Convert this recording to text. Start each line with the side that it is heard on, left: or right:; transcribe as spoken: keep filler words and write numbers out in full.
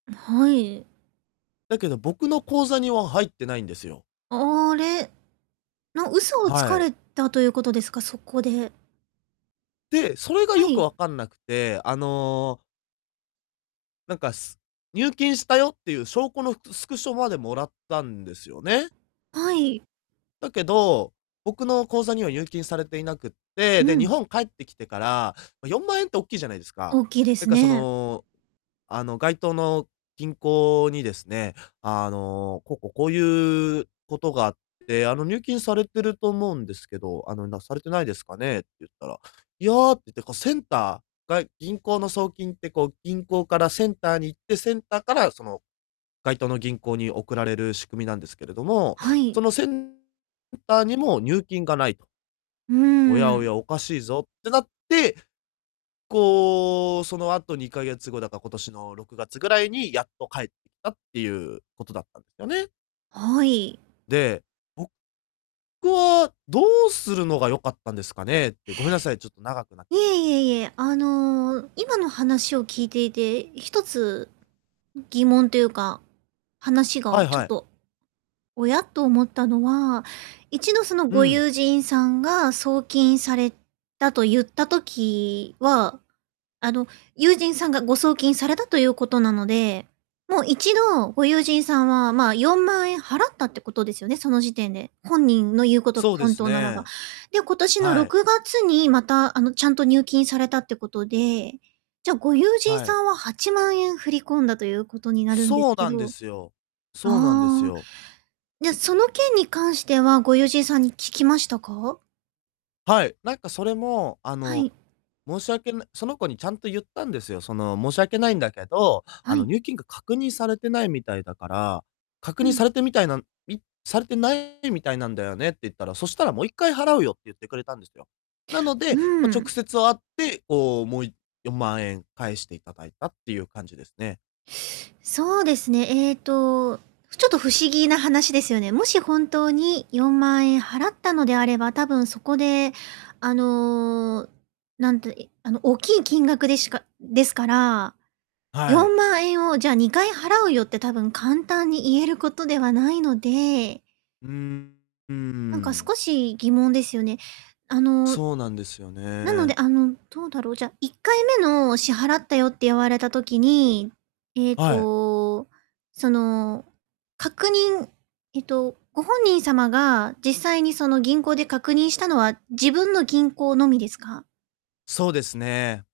right: あ、はい。
left: だけど、僕
right: い
left: の
right: え。
left: 口座には入ってないんですよ。
right: あ、あれ、の嘘をつ
left: は
right: か
left: い。
right: れたということですか、そこで。
left: で、それが
right: は
left: よく
right: い。
left: わかんなくて、あのなんか、す入金したよっていう証拠のう、スクショまでもらったんですよね。
right: はい。
left: だけど、僕の口座には入金されていなくって、
right: う
left: で、日
right: ん。
left: 本帰ってきてから、ま、よんまんえんっておっきいじゃないですか。
right: 大きいで
left: だ
right: す
left: からそ
right: ね。
left: の、あの、該当の銀行にですね「あの、こうこう、こういうことがあって、あの、入金されてると思うんですけど、あの、なされてないですかね」って言ったら、「いや」って言って、こうセンターが銀行の送金ってこう、銀行からセンターに行って、センターからその、該当の銀行に送られる仕組みなんですけれども、
right: はい。
left: そのセンターにも入金が無いと。
right: う
left: おや
right: ー
left: お
right: ん。
left: や、おかしいぞってなって、こう、その後にかげつごだから、今年のろくがつぐらいに、やっと返ってきたっていうことだったんですよね。
right: はい。
left: で、僕はどうするのが良かったんですかねって、ごめんなさい、ちょっと長くなっち
right: い
left: ゃった
right: え
left: んで
right: い
left: すけど。
right: えいえ、あの今の話を聞いていて、ひとつ疑問というか、話が
left: はい
right: ちょ
left: は
right: っ
left: い。
right: と、「おや？」っと思ったのは、一度その
left: う
right: ご
left: ん。
right: 友人さんが送金されたと言った時は、あの友人さんがご送金されたということなので、もう一度、ご友人さんは、ま、よんまんえん払ったってことですよね、その時点で。本人の言うことが
left: そうで
right: 本
left: す
right: 当ならば。
left: ね。
right: で、今年の
left: は
right: ろ
left: い。
right: くがつにまたあの、ちゃんと入金されたってことで、じゃ、ご友人
left: は
right: さ
left: い。
right: んははちまんえん振り込んだということになるんで
left: そ
right: す
left: う
right: け
left: なんで
right: ど。
left: すよ。そうなんです
right: ああ。
left: よ。
right: じゃ、
left: う。
right: その件に関しては、ご友人さんに聞きましたか？
left: はい。なんかそれも、あ
right: は
left: の、
right: い。
left: 申し訳なその子にちゃんと言ったんですよ。その「申し訳ないんだけど、あ
right: は
left: の
right: い。
left: 入金が確認されてないみたいだから、確
right: う
left: 認さ
right: ん。
left: れてみたいな、みされてないみたいなんだよね」って言ったら、「そしたらもういっかい払うよ」って言ってくれたんですよ。なの
right: う
left: で、ま、
right: んう
left: 直
right: ん。
left: 接会って、こう、もういっよんまんえん返していただいたっていう感じですね。
right: そうですね。ええと、ふちょっと不思議な話ですよね。もし本当によんまんえん払ったのであれば、多分そこであの、なんてあの大きい金額でしかですから。
left: は
right: よ
left: い。
right: んまんえんを「じゃあにかい払うよ」って多分簡単に言えることではないので。
left: うん、うー
right: なんか
left: ん。
right: 少し疑問ですよね。あの
left: そうなんですよ
right: なので、
left: ね。
right: あのどうだろう。じゃあいっかいめの「支払ったよ」って言われた時に、ええ
left: はい。
right: と、その確認えっとご本人様が、実際にその銀行で確認したのは、自分の銀行のみですか？
left: そうですね。